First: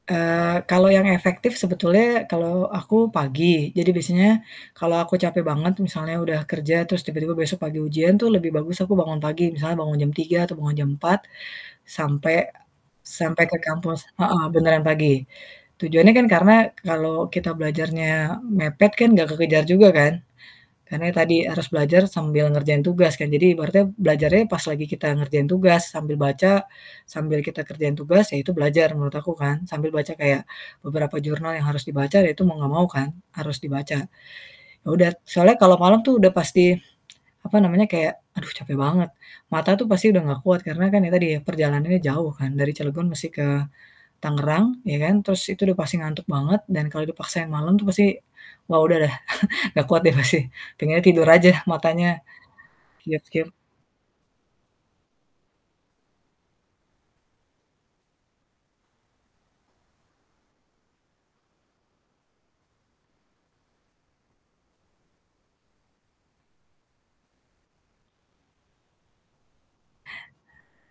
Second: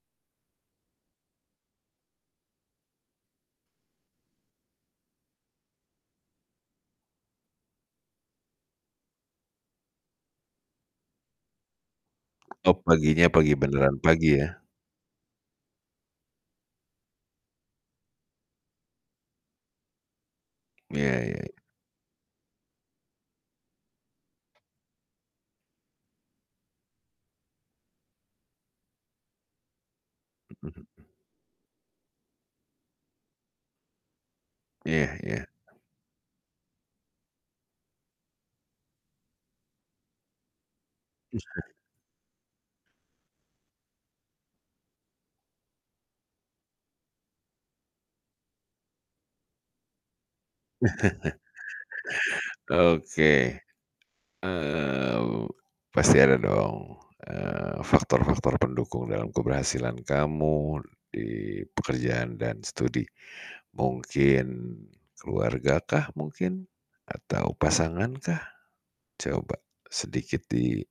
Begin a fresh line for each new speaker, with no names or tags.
Eee, kalau yang efektif sebetulnya kalau aku pagi. Jadi biasanya kalau aku capek banget misalnya udah kerja terus tiba-tiba besok pagi ujian tuh lebih bagus aku bangun pagi misalnya bangun jam 3.00 atau bangun jam 4.00 sampai
Top paginya
sampai
pagi,
ke
beneran
kampus.
pagi
Heeh,
ya?
beneran pagi. Tujuannya kan karena kalau kita belajarnya mepet kan enggak kekejar juga kan. Karena
Iya
itu tadi
iya.
harus belajar sambil ngerjain tugas kan jadi ibaratnya belajarnya pas lagi kita ngerjain tugas sambil baca sambil kita kerjain tugas ya itu belajar menurut aku kan. Sambil baca kayak
Mhm mhm.
beberapa jurnal yang harus dibaca ya itu mau nggak mau kan harus dibaca. Yaudah
Iya iya.
soalnya kalau malam tuh udah pasti, apa namanya, kayak aduh capek banget. Mata tuh pasti udah ga kuat karena kan tadi
Usaha.
perjalanannya jauh kan dari Cilegon mesti ke Tangerang ya kan terus itu udah pasti ngantuk banget dan kalau dipaksain malem tuh pasti wah udah deh nggak kuat deh pasti, tinggalnya tidur aja matanya, kiyep-kiyep.
Oke. Eee. Pasti ada dong, eee, faktor-faktor pendukung dalam keberhasilan kamu di pekerjaan dan study. Mungkin, keluarga kah mungkin? Atau pasangan kah? Coba sedikit di